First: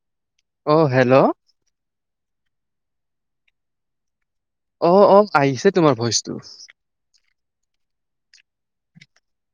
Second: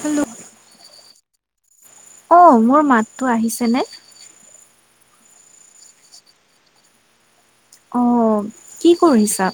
Hello. অ hello অ মোৰ মাতটো আহিছেনে? অ অ আহিছে তোমাৰ ভইচটো। অ' কি কৰিছা?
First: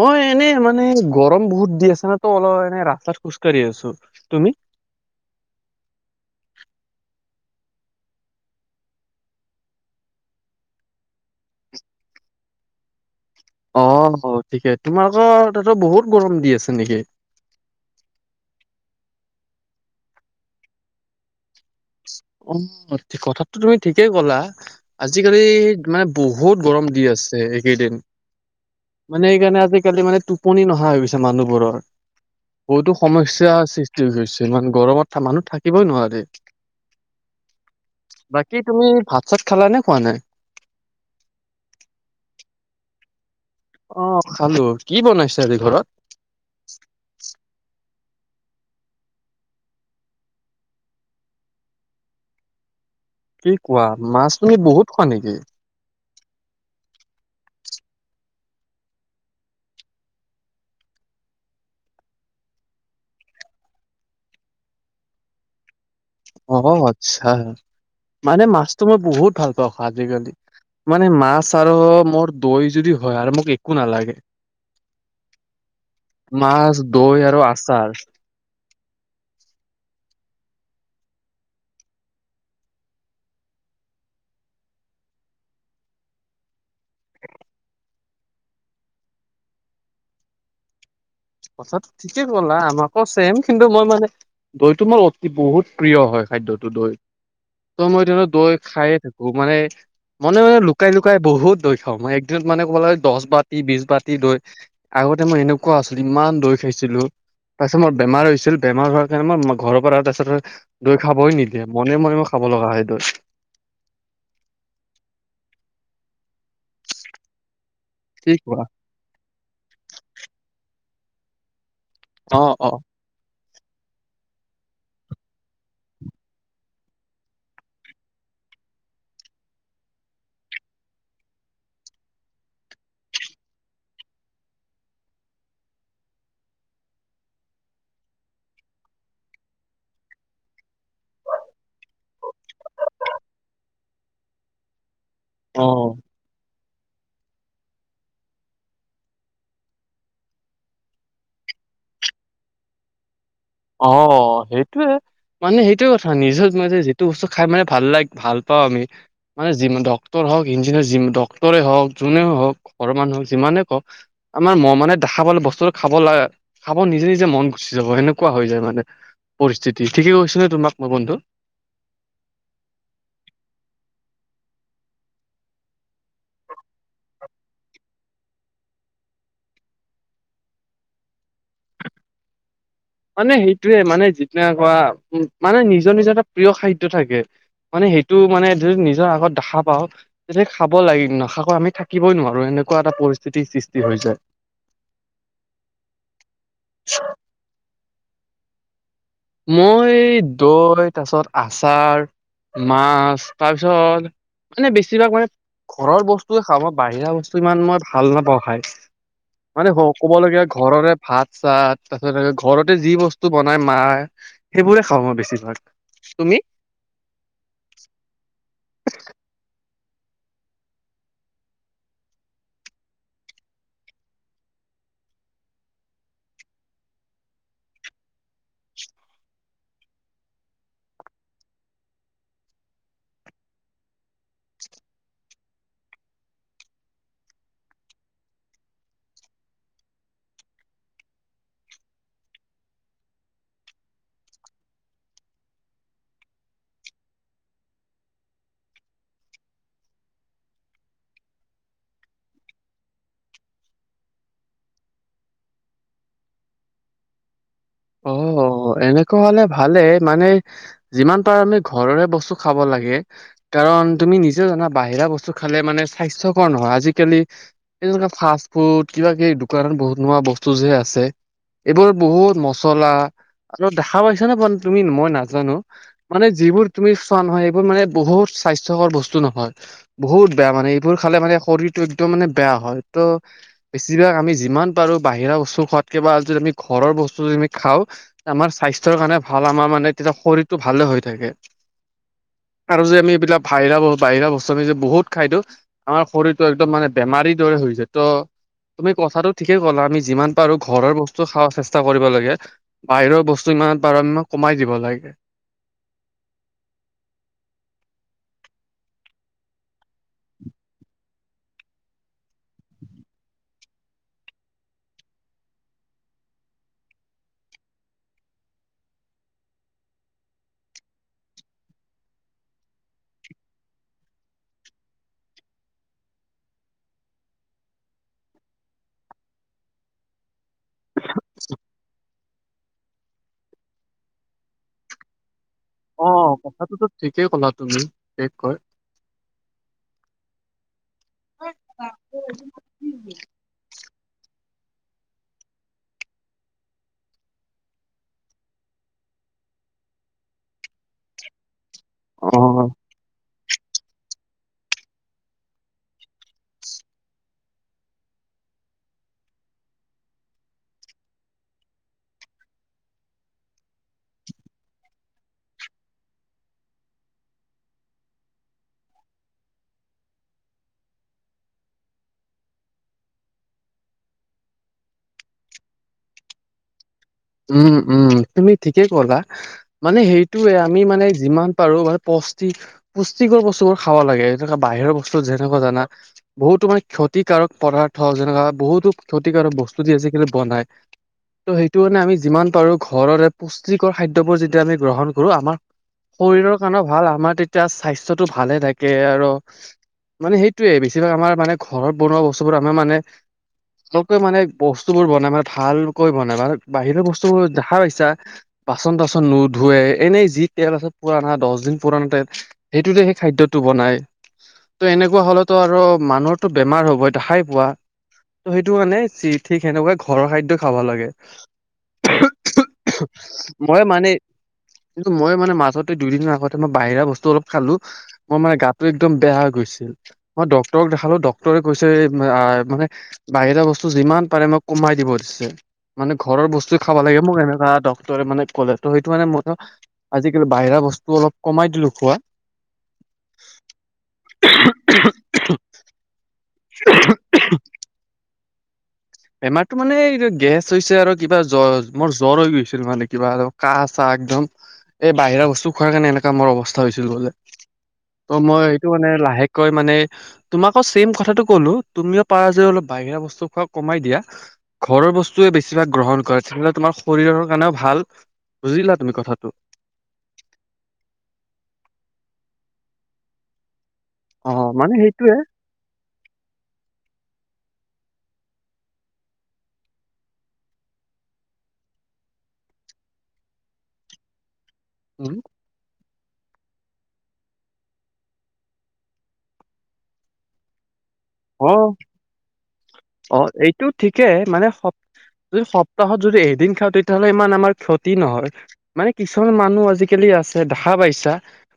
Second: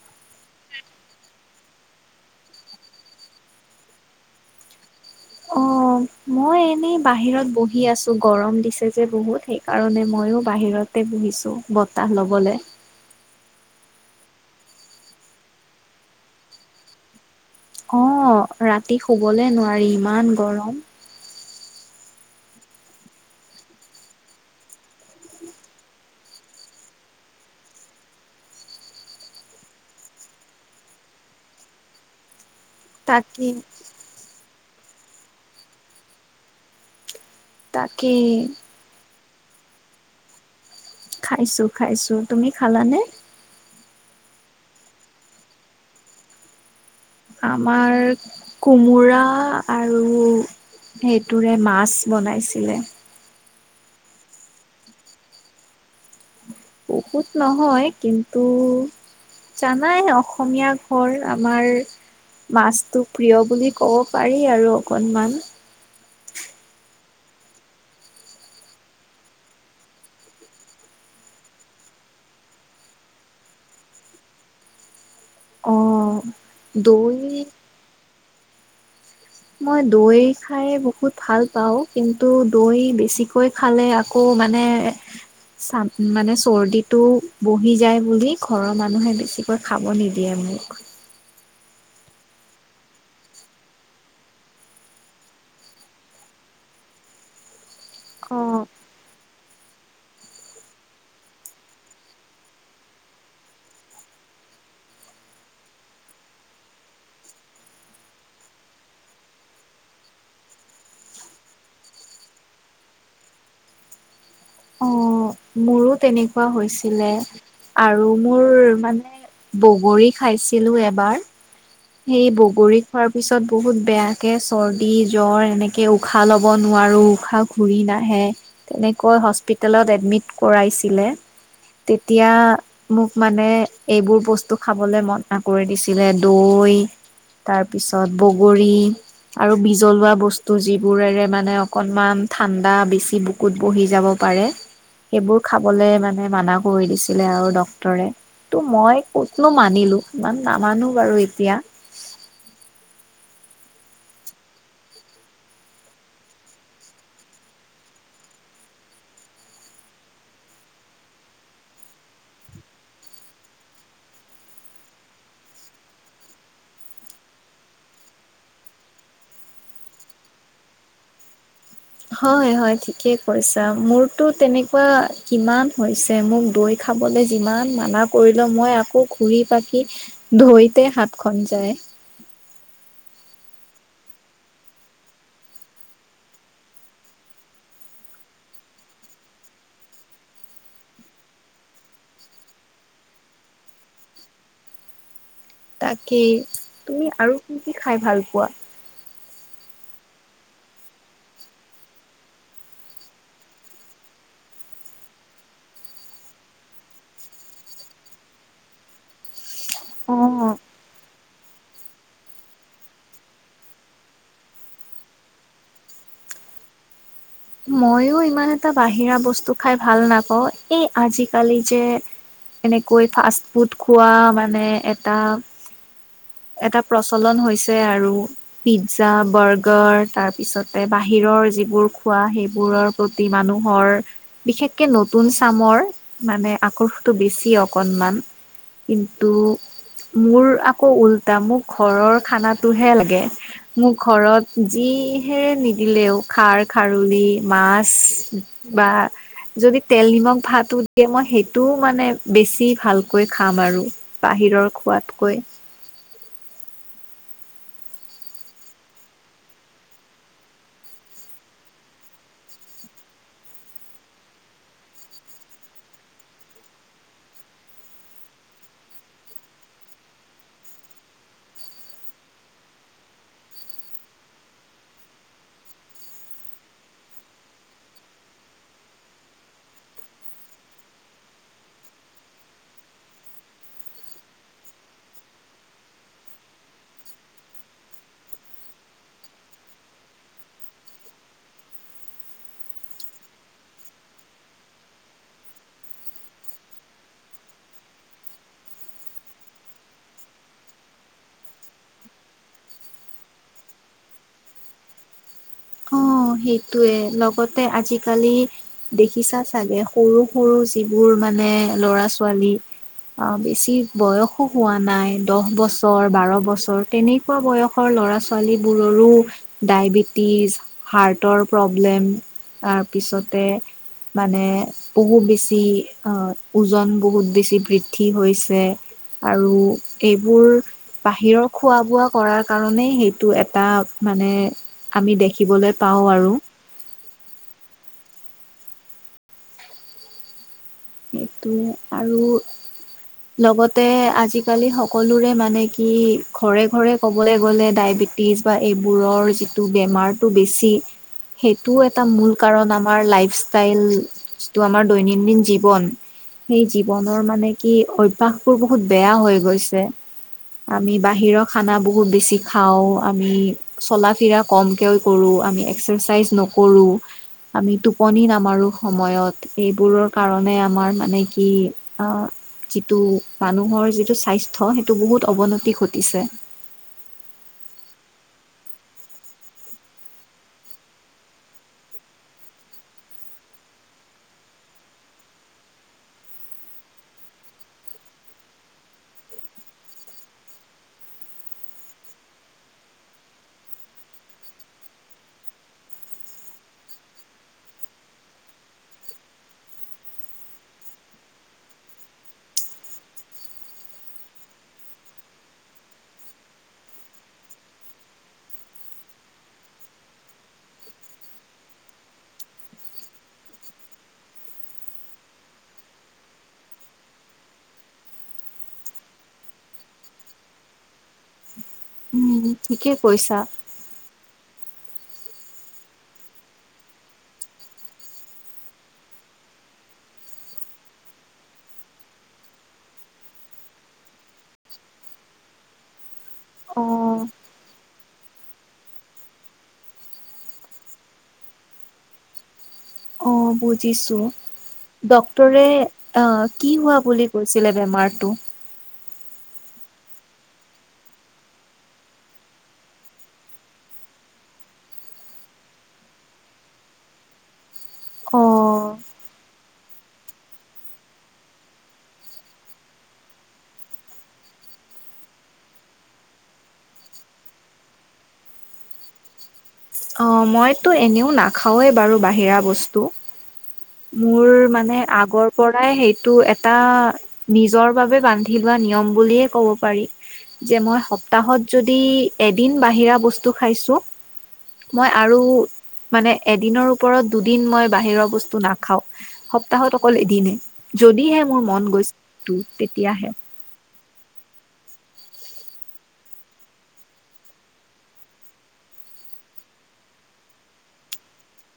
মই এনেই মানে গৰম বহুত দি আছে ন তো অলপ এনে ৰাস্তাত খোজকাঢ়ি আছো তুমি। অ মই এনেই বাহিৰত বহি আছো গৰম দিছে যে বহুত সেইকাৰণে মইয়ো বাহিৰতে। বহিছো বতাহ লবলে। অ' হ' ঠিকে তোমালোকৰ তাতো বহুত গৰম দি আছে নেকি? অ ৰাতি শুবলে নোৱাৰি ইমান গৰম। অ' কথাটোটো তুমি ঠিকেই ক'লা আজিকালি মানে বহুত গৰ গৰম দি আছে এইকেইদিন। মানে সেইকাৰণে আজিকালি মানে টোপনি নহা হৈ গৈছে মানুহবোৰৰ। বহুতো তাকে। সমস্যাৰ সৃষ্টি হৈ গৈছে, ইমান গৰমত মানুহ থাকিবই নোৱাৰে। তাকে বাকী তুমি ভাত-চাত খালা নে খোৱা নাই? খাইছোঁ খাইছোঁ। তুমি খালানে? অ' খালোঁ। কি বনাইছে আজি ঘৰত? আমাৰ কোমোৰা আৰু সেইটোৰে মাছ বনাইছিলে। কি কোৱা? মাছ তুমি বহুত খোৱা নেকি? বহুত নহয় কিন্তু জানাই অসমীয়া ঘৰ আমাৰ মাছটো প্ৰিয় বুলি ক'ব পাৰি আৰু অকনমান। অ' আচ্ছা মানে মাছটো মই বহুত ভাল পাওঁ খাই আজিকালি। মানে মাছ আৰু মোৰ দৈ যদি হয় আৰু মোক একো নালাগে। অ' মাছ, দৈ আৰু আচাৰ। মই দৈ খাই বহুত ভাল পাওঁ, কিন্তু দৈ বেছিকৈ খালে আকৌ মানে চাম মানে চৰ্দিত টো বহি যায় বুলি ঘৰৰ মানুহে বেছিকৈ খাব নিদিয়ে মোক। কথাটো ঠিকে ক'লা আমাকো ছেম, কিন্তু মই মানে দৈ টো মোৰ অতি বহুত প্ৰিয় হয় খাদ্যটো দৈ। ত মই ধৰি লোৱা দৈ অ' খায়ে থাকো। মোক মানে মনে-মনে, লুকাই-লুকাই বহুত দৈ খাওঁ, মই একদিনত মানে ক'ব লাগে দহ বাতি, বিছ বাতি দৈ আ আগতে মই এনেকুৱা আছিলোঁ, ইমান দৈ খাইছিলোঁ। তাৰছত মোৰ বেমাৰ হৈছিল। বেমাৰ হোৱাৰ কাৰণে মই ঘৰৰ পৰা তাৰছতে দৈ খাবই নিদিয়ে। মনে - মনে মই খাব ব লগা হয় দৈ। অ' মোৰো তেনেকুৱা হৈছিলে। আৰু কি মোৰ কোৱা? মানে বগৰী খাইছিলোঁ এবাৰ। সেই অ অ বগৰী খোৱাৰ পিছত তিছত বহুত বেয়াকে চৰ্দি জ্বৰ এনেকে উশাহ ল'ব নোৱাৰো উশাহ ঘূৰি নাহে তেনেকৈ হস্পিতালত এডমিট কৰাইছিলে তেতিয়া মোক মানে এইবোৰ বস্তু খাবলৈ মনা কৰি দিছিলে দৌ তাৰপিছত বগৰী আৰু বিজলুৱা বস্তু যিবোৰেৰে মানে অকনমান ঠাণ্ডা বেছি বুকুত বহি যাব পাৰে সেইবোৰ অ খাবলে মানে মান কৰি দিছিলে আৰু ডক্তৰে ত' মই কতনো মানিলো ইমান নামানো বাৰু এতিয়া অ', সেইটোৱে মানে সেইটোয়ে কথা নিজৰ ম যিটো বস্তু খাই মানে ভাল লাগক ভাল পাওঁ আমি মানে যি ডক্টৰ ইঞ্জিনিয়াৰ ডক্টৰে হওক যোনে হওক ঘৰ মানু হক যিমানে কওক আমাৰ ম মানে দেখা বস্তুটো খাব লাগে, খাব নিজে, নিজে মন গুচি যাব সেকুৱা কোৱা হৈ যায় মানে পৰিস্থিতি ঠিকে কৈছ নে তোমাক মই বন্ধু হয়, হয় ঠিকে কৈছা মোৰতো তেনেকুৱা কিমান হৈছে মোক দৈ খাব চাব যিমান মানা কৰিল মই আকৌ ঘূৰি পাকি দৈতে ধৰিতে হাতখন যায় [inaudible] মানে সেইটোয়ে মানে যিদিনেুৱা উ মানে নিজৰ, নিজৰ এটা প্ৰিয় খাদ্য থাকে মানে সেইটো মানে যদি নিজৰ আগত দেখা পাওঁ য খাব লাগে নাখাকো আমি থাকিবই নোৱাৰো এনেকুৱা এটা পৰিস্থিতিৰ সৃষ্টি হৈ যায় তাকেই তুমি আৰু কি, কি খাই ভাল পোৱা? মই দৈ তাৰপিছত আচাৰ মাছ তাৰপিছত মানে বেছিভাগ মানে ঘৰৰ বস্তুৱে খাওঁ মই বাহিৰা বস্তু ইমান মই ভাল নাপাওঁ খাই মানে হ ক'বলগীয়া অ' ঘৰৰে ভাত চাত তাৰপিছতে ঘৰতে যি বস্তু বনাই মায় সেইবোৰে খাওঁ মই বেছিভাগ তুমি মইও ইমান এটা বাহিৰা বস্তু খাই ভাল নাপাওঁ এই আজিকালি যে এনেকৈ ফাষ্ট ফুড খোৱা মানে এটা এটা প্ৰচলন হৈছে আৰু পিজ্জা বাৰ্গাৰ তাৰপিছতে বাহিৰত বাহিৰৰ যিবোৰ খোৱা সেইবোৰৰ প্ৰতি মানুহৰ বিশষকে নতুন চ মানে আকৰ্ষটো বেছি অকনমান কিন্তু মোৰ আকৌ উল মোক ঘৰৰ খানাটো হে লাগে মোক ঘৰত যিহেৰে নিদিলেও খাৰ খাৰলি মাছ বা যদি তেল নিমখ ভাতো দিয়ে মই সেইটোও মানে বেছি ভালকৈ খাম আৰু ভিৰৰ খোৱাতকৈ [unintelligible] অ', এনেকুৱা হলে ভালে মানে যিমান পাৰো আমি ঘৰৰে বস্তু খাব লাগে কাৰণ তুমি নিজেও জানা বাহিৰা বস্তু খালে মানে স্বাস্থ্যকৰ নহয়, আজিকালি এ ফুত কিবা- কিব দোকানত বহুত বনোৱা বস্তু যে আছে এইবোৰ বহুত মস চলা আৰু দেখা পাইছা নে ব তুমি মই নাজানো মানে যিবোৰ তুমি চোৱা নহয় এইবোৰ মানে বহুত স্বাস্থ্যকৰ বস্তু নহয় বহুত বেয়া মানে এইবোৰ খালে মানে শৰীৰতটো একদম মানে বেয়া হয়তো বেছিভাগ আমি যিমান পাৰো বাহিৰা বস্তু খোৱাতকে বা আ যদি আমি ঘৰৰ বস্তু খাওঁ, আমাৰ স্বাস্থ্যৰ কাৰণে ভাল আমাৰ মানে তেতিয়া শৰীৰটো ভালে হৈ থাকে [unintelligible] আৰু য আমি এইবিলাক বাহৰা বাহিৰা বস্তু আমি যে বহুত খাই দিওঁ, আমাৰ শৰীৰতটো একদম মান বোৰ দৰে ত তুমি কথাটো ঠিকে ক'লা আমি যিমান পাৰো ঘৰৰ বস্তু খা চেষ্টা কৰিব লাগীয়া বাহিৰৰ বস্তু ইমানত বাৰ আম কমাই দিব লাগে অ', সেইটয়ে লগতে আজিকালি দেখিছা চাগে সৰু সৰু যিবোৰ মানে ল'ৰা ছোৱালী অ', বেছি বয়সো হোৱা নাই দহ বছৰ বাৰ বছৰ তেনেকুৱা বয়সৰ ল'ৰা ছোৱালীবোৰৰো ডায়বেটিজ হাৰ্টৰ প্ৰব্লেম তাৰপিছতে মানে বহু বেছি অহ ওজন বহুত বেছি বৃদ্ধি হৈছে। আৰু এইবোৰ বাহিৰৰ খোৱা বোৱা কৰাৰ কাৰণেই সেইটো এটা মানে আমি দেখিবলৈ পাওঁ অ, আৰু কথাটোতো ঠিকেই ক'লা তুমি বিশেষকৈ। সেইটো আৰু লগতে আজি আজিকালি সকলোৰে মানে কি ঘৰে-ঘৰে ক'বলৈ গ'লে ডায়বেটিছ বা এইবোৰৰ যি টো বেমাৰটো বেছি সেই এইটো এটা অ মূল কাৰণ আমাৰ লাইফষ্টাইল যিটো আমাৰ দৈনন্দিন জীৱ জীৱন সেই জীৱনৰ মানে কি অভ্যাসবোৰ বহুত বেয়া হৈ গৈছে। আমি বাহিৰৰ খানা বহুত বেছি খাওঁ আমি চলা ফিৰা কমকে কৰো আমি এক্সাইজ নকৰোঁ আমি টোপনি নামাৰোঁ সময়ত এইবোৰৰ কাৰণে আমাৰ মানে কি অ যিটো মানুহৰ যিটো স্বাস্থ্যয় সেইটো বহুত অৱনতি ঘটিছে উম উম তুমি ঠিকে কলা মানে সেইটোৱে আমি মানে যিমান পাৰো মান পুষ্টি পুষ্টিকৰ বস্তুবোৰ খাব‌ লাগে এনেকা বাহিৰৰ বস্তু যেনে কোৱা যানা বহুতো মানে ক্ষতি কাৰক পদাৰ্থ যেনেকা বহুতো ক্ষতিকাৰক বস্তু দি আজিকালি বনাই ত সেইটো কাৰণে আমি যিমান পাৰো ঘৰৰে পুষ্টিকৰ খাদ্যবোৰ যেতিয়া আমি গ্ৰহণ কৰো আমাৰ শৰীৰৰ কাৰণে ভাল আমাৰ তেতিয়া স্বাস্থ্যটো ভালে থাকে আৰু মানে সেইটোৱে বেছিভাগ আমাৰ মানে ঘৰত বনোৱা বস্তুবোৰ আমাৰ মানে [unintelligible] কৈ মানে বস্তু বোৰ বনাই মানে ভালকৈ বনাই মানে বাহিৰৰ বস্তু বস্তুবোৰ দেখা পাইছা বাচন তাচন নোধুৱে এনেই যি তেল আছে পুৰাণা দহ দিন পুৰণা তেল সেইটোতে সেই খাদ্যটো বনাই ত' এনেকুৱা হলেতো আৰু মানুহতো বেমাৰ হ'ব দেখাই পোৱা ত' সেইটো মানে ঠিক সেনেকুৱা ঘৰৰ খাদ্য খাব লাগে ঠিকেই কৈছা মই মানে কিন্তু মই মানে মাজতে দুদিননৰ আগতে মই বাহিৰা বস্তু অলপ খালো মোৰ মানে গাটো একদম বেয়া হৈ গৈছে মই ডক্টৰক দেখালো ডক্টৰে কৈছে মানে বাহিৰা বস্তু যিমান পাৰে মই কম কমাই দিব দিছে মানে ঘৰৰ বস্তু অ খাব লাগে মোক এনেকুৱা ডক্টৰে মানে ক'লে ত সেইটো মানে মইয়ো আজিকালি বাহিৰা বস্তু অলপ কমাই দি লো খোৱা অ বুজিছো ডক্টৰে আহ কি হোৱা বুলি কৈছিলে বেমাৰটো বেমাৰটো মানে এই গেছ হৈছে আৰু কিবা জ্বৰ মোৰ জ্বৰ হৈ গৈছিল মানে কিবা কাহ-চাহ। একদম এই বাহিৰা বস্তু খোৱাৰ কাৰণে এনেকা মোৰ অৱস্থা হৈছিল বলে। ত অ মই এইটো মানে লাহেকৈ মানে তোমাকো ছেম কথাটো কলো তুমিও পাৰা যে অলপ বাহিৰা বস্তু খুৱা কমাই দিয়া ঘৰৰ বস্তুৱে বেছিভাগ গ্ৰহণ কৰে। তেতিয়াহ'লে তোমাৰ শৰীৰৰ কাৰণেও ভাল। বুজিলা তুমি কথাটো। অ' মইতো এনেও নাখাওৱে বাৰু বাহিৰা বস্তু। মোৰ অ মানে সেইটোয়ে আগৰ পৰাই সেইটো এটা নিজৰ। নিজৰ বাবে বান্ধি লোৱা নিয়ম বুলি ক'ব পাৰি যে মই সপ্তাহত যদি এদিন বান্ধি দিয়া বস্তু খাইছো আৰু মই উম, আৰু মানে এদিনৰ ওপৰত দুদিন মই বাহিৰৰ বস্তু নাখাও। সপ্তাহত অকল এদিনে। যদিহে মোৰ অ মন গৈছে তোৰ তেতিয়াহে। টো ঠিকেই মানে [unintelligible] যদি সপ্তাহত যদি এদিন খাও, তেতিয়াহ'লে ইমান আমাৰ ক্ষতি নহয় মানে কিছুমান মানুহ আজিকালি দেখা পাইছা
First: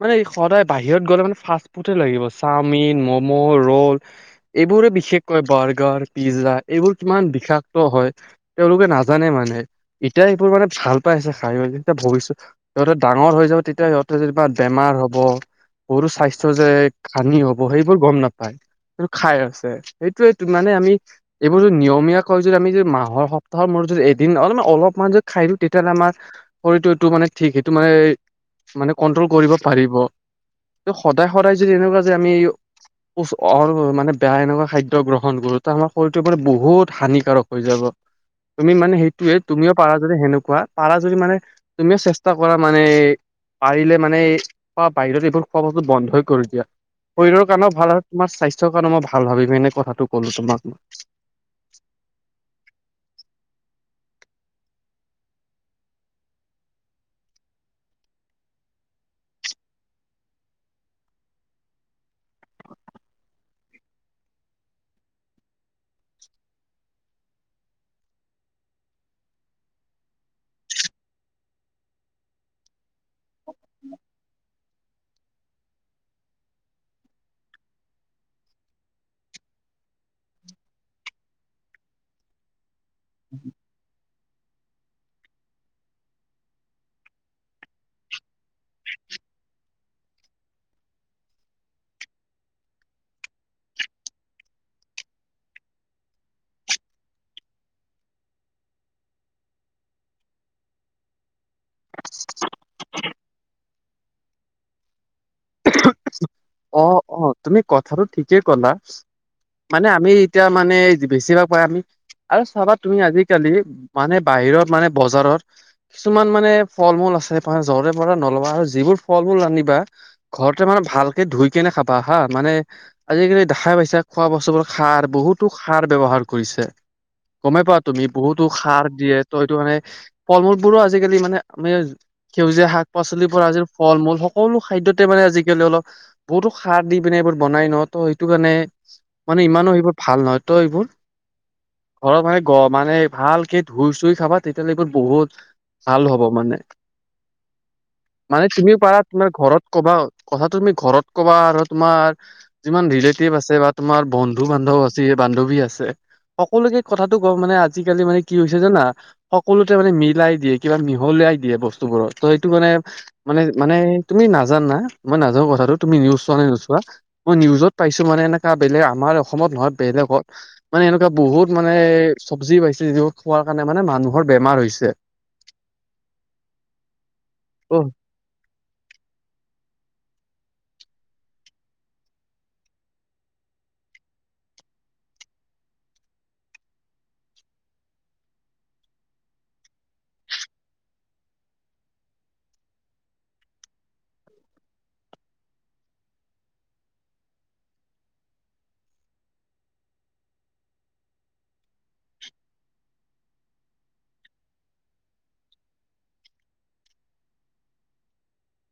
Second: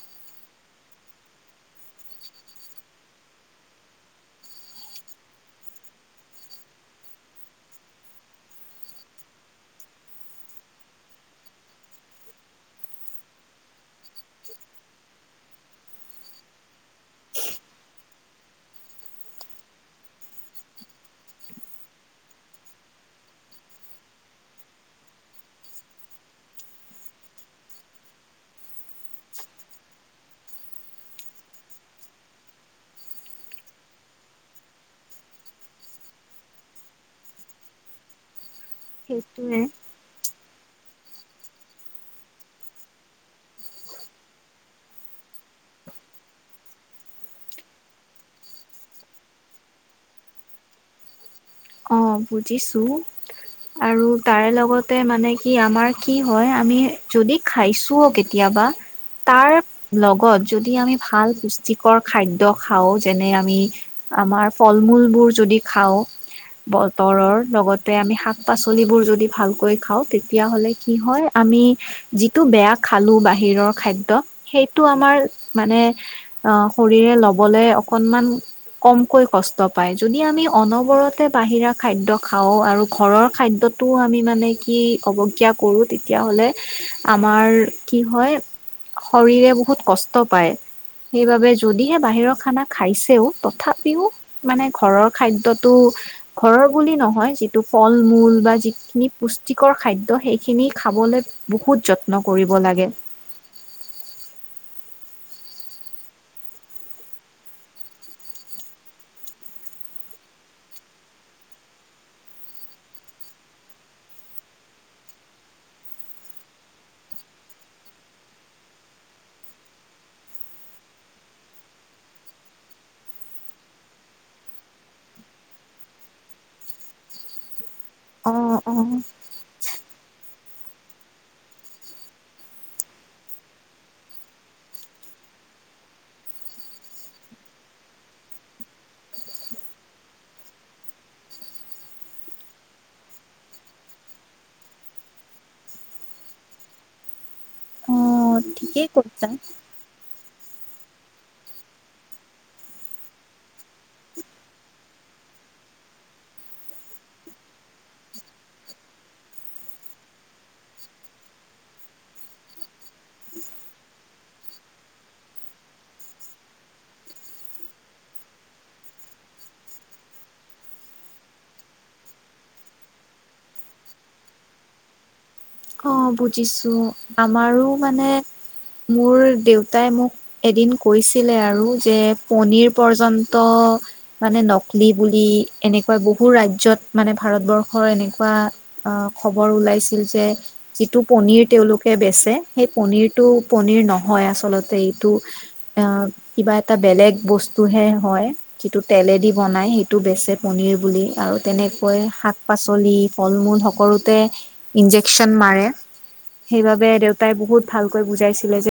মানে সদায় বাহিৰত গ'লে মানে ফাৰ্ষ্ট ফুডে লাগিব চাওমিন, মম' ৰোল এইবোৰৰে বিশেষকৈ বাৰ পিজ্জা, এইবোৰ কিমান বিষাক্ত হয়। তেওঁলোকে নাজানে মানে। এতিয়া এইবোৰ মানে ভাল পাইছে খাই যেতিয়া ভৱিষ্যত সিহঁতে ডাঙৰ হৈ যাব। তেতিয়া সিহঁতে যেনিবা বেমাৰ হ'ব। সৰু স্বাস্থ্য যে হানি হ'ব। সেইবোৰ গম নাপায় খাই আছে সেইটোৱে মানে আমি এইবোৰ যদি নিয়মীয়া কয় যদি আমি মাহৰ সপ্তাহৰ মূৰত যদি এদিন অল অলপমান যদি খা খাই দিও, তেতিয়াহ'লে আমাৰ শৰীৰটো এইটো মানে ঠিক সেইটো মানে মানে কন্ট্ৰল কৰিব পাৰিব। ত সদায় সদায় যদি এনেকুৱা যে আমি উফ অ মানে বেয়া এনেকুৱা খাদ্য গ্ৰহ গ্ৰহণ কৰোতে আমাৰ শৰীৰটোৰ মানে বহুত হানিকাৰক হৈ যাব তুমি মানে সেইটোয়ে সেইটোৱে তুমিও পাৰা যদি সেনেকুৱা পাৰা যদি মানে তুমিও চেষ্টা কৰা মানে পাৰিলে মানে এই বাহিৰত এইবোৰ খোৱা বস্তু বন্ধই কৰি দিয়া শৰীৰৰ কাৰণে ভাল তোমাৰ স্বাস্থ্যৰ কাৰণে মই ভাল ভাবিম এনে কথাটো কলো তোমাক মই অ বুজিছো আৰু তাৰে লগতে মানে কি আমাৰ কি হয় আমি যদি খাইছোও কেতিয়াবা তাৰ লগত যদি আমি ভাল পুষ্টিকৰ খাদ্য খাওঁ যেনে আমি আমাৰ ফল মূলবোৰ যদি খাওঁ বতৰৰ লগতে আমি শাক পাচলিবোৰ যদি ভালকৈ খাওঁ তেতিয়া হ'লে কি হয় আমি আমি যিটো বেয়া খালো বাহিৰ খাদ্য সেইটো আমাৰ মানে আ শৰীৰে লবলৈ অকণমান কমকৈ কষ্ট পায় যদি আমি অনবৰত তে বাহিৰা খাদ্য খাওঁ আৰু ঘৰৰ খাদ্যতোও আমি মানে কি অৱজ্ঞা কৰো তেতিয়াহ'লে আমাৰ কি হয় শৰীৰে বহুত কষ্ট পায় সেইবাবে যদিহে বাহিৰৰ খানা খাইছেও তথাপিও মানে ঘৰৰ খাদ্যটো ঘৰৰ বুলি নহয় যিটো ফল মূল বা যিখিনি পুষ্টিকৰ খাদ্য সেইখিনি খাবলে বহুত যত্ন কৰিব লাগে অ অ তুমি কথাটো ঠিকে কলা মানে আমি এতিয়া মানে বেছিভাগ পা আমি আৰু চাবা তুমি আজিকালি মানে বাহিৰত মানে বজাৰত কিছুমান মানে ফল মূল আছে তোমাৰ জৰে পৰে নলবা আৰু যিবোৰ ফল মুল আনিবা ঘৰতে মানে ভালকে ধুই কেনে খাবা হা মানে আজিকালি দেখাই পাইছা খোৱা বস্তু বোৰ ষাৰ বহুত বহুতো সাৰ ব্যৱহাৰ কৰিছে গমে পোৱা তুমি বহুতো অ', সাৰ অ', দিয়ে ত সেটো মানে ফল মূলবোৰো আজিকালি মানে আমি সেউজীয়া শাক, পাচলিৰবোৰ আজিৰ ফল মূল সকলো খাদ্যত মানে আজিকালি অলপ বহুতো সাৰ দি পিনে এইবোৰ বনাই ন' ত' সেইটোকাৰণে মানে ইমানো সেইবোৰ ভাল নহয়, ত' এইবোৰ ঘৰত মানে গ, মানে ভালকে ধুই, চুই খাবা তেতিয়াল'লে এইবোৰ বহুত ভাল হ'ব মানে। অ' মানে তুমিও ঠিকেই পাৰা কৈছা। তোমাৰ ঘৰত ক'বা কথাটো তুমি ঘৰত ক'বা, আৰু তোমাৰ যিমান ৰিলেটিভ আছে বা তোমাৰ বন্ধু, বান্ধৱ আছ- বান্ধৱী আছে। সকলোকে কথাটো গম মানে আজিকালি মানে কি হৈছে জানা? সকলোতে মানে মিলাই দিয়ে কিবা মিহলা ই, দিয়ে বস্তুবোৰত ত' এইটো মানে, মানে, মানে তুমি নাজা- নাজানা, মই নাজানোঁ কথাটো তুমি নিউজ চোৱানে নোচোৱা? মই নিউজত পাইছোঁ মানে এনেকা বেলেগ আমাৰ অসমত নহয়, বেলেগত মানে এনেকুৱা বহুত মানে চবজি পাইছে, যি খোৱাৰ কাৰণে মানে মানুহৰ বেমাৰ মাৰ হৈছে। অ', বুজিছোঁ আমাৰো ত' মানে মোৰ দেউত তাই মোক এদিন কৈছিলে আৰু যে, পনীৰ পৰ্যন্ত মানে ন লি, বুলি এনেকুৱা বহু ৰাজ্যত মানে ভাৰতবৰ্ষৰ এনেকুৱা আ, খবৰ ও ওলাইছিল যে যিটো পনীৰ তেওঁলোকে বেচে, সেই পনীৰটো, পনীৰ নহয়, আচলতে এইটো অ', কিবা এটা বেলেগ বস্তুহে হয়, যিটো তেলেদি বনাই সেইটো বেচে প নিৰ বুলি, আৰু তেনেকৈ শাক পাচলি, ফল মূল সকলোতে ইঞ্জেক মায়ে সেইবাবে দেউতাই বহুত ভালকৈ বুজাইছিলে যে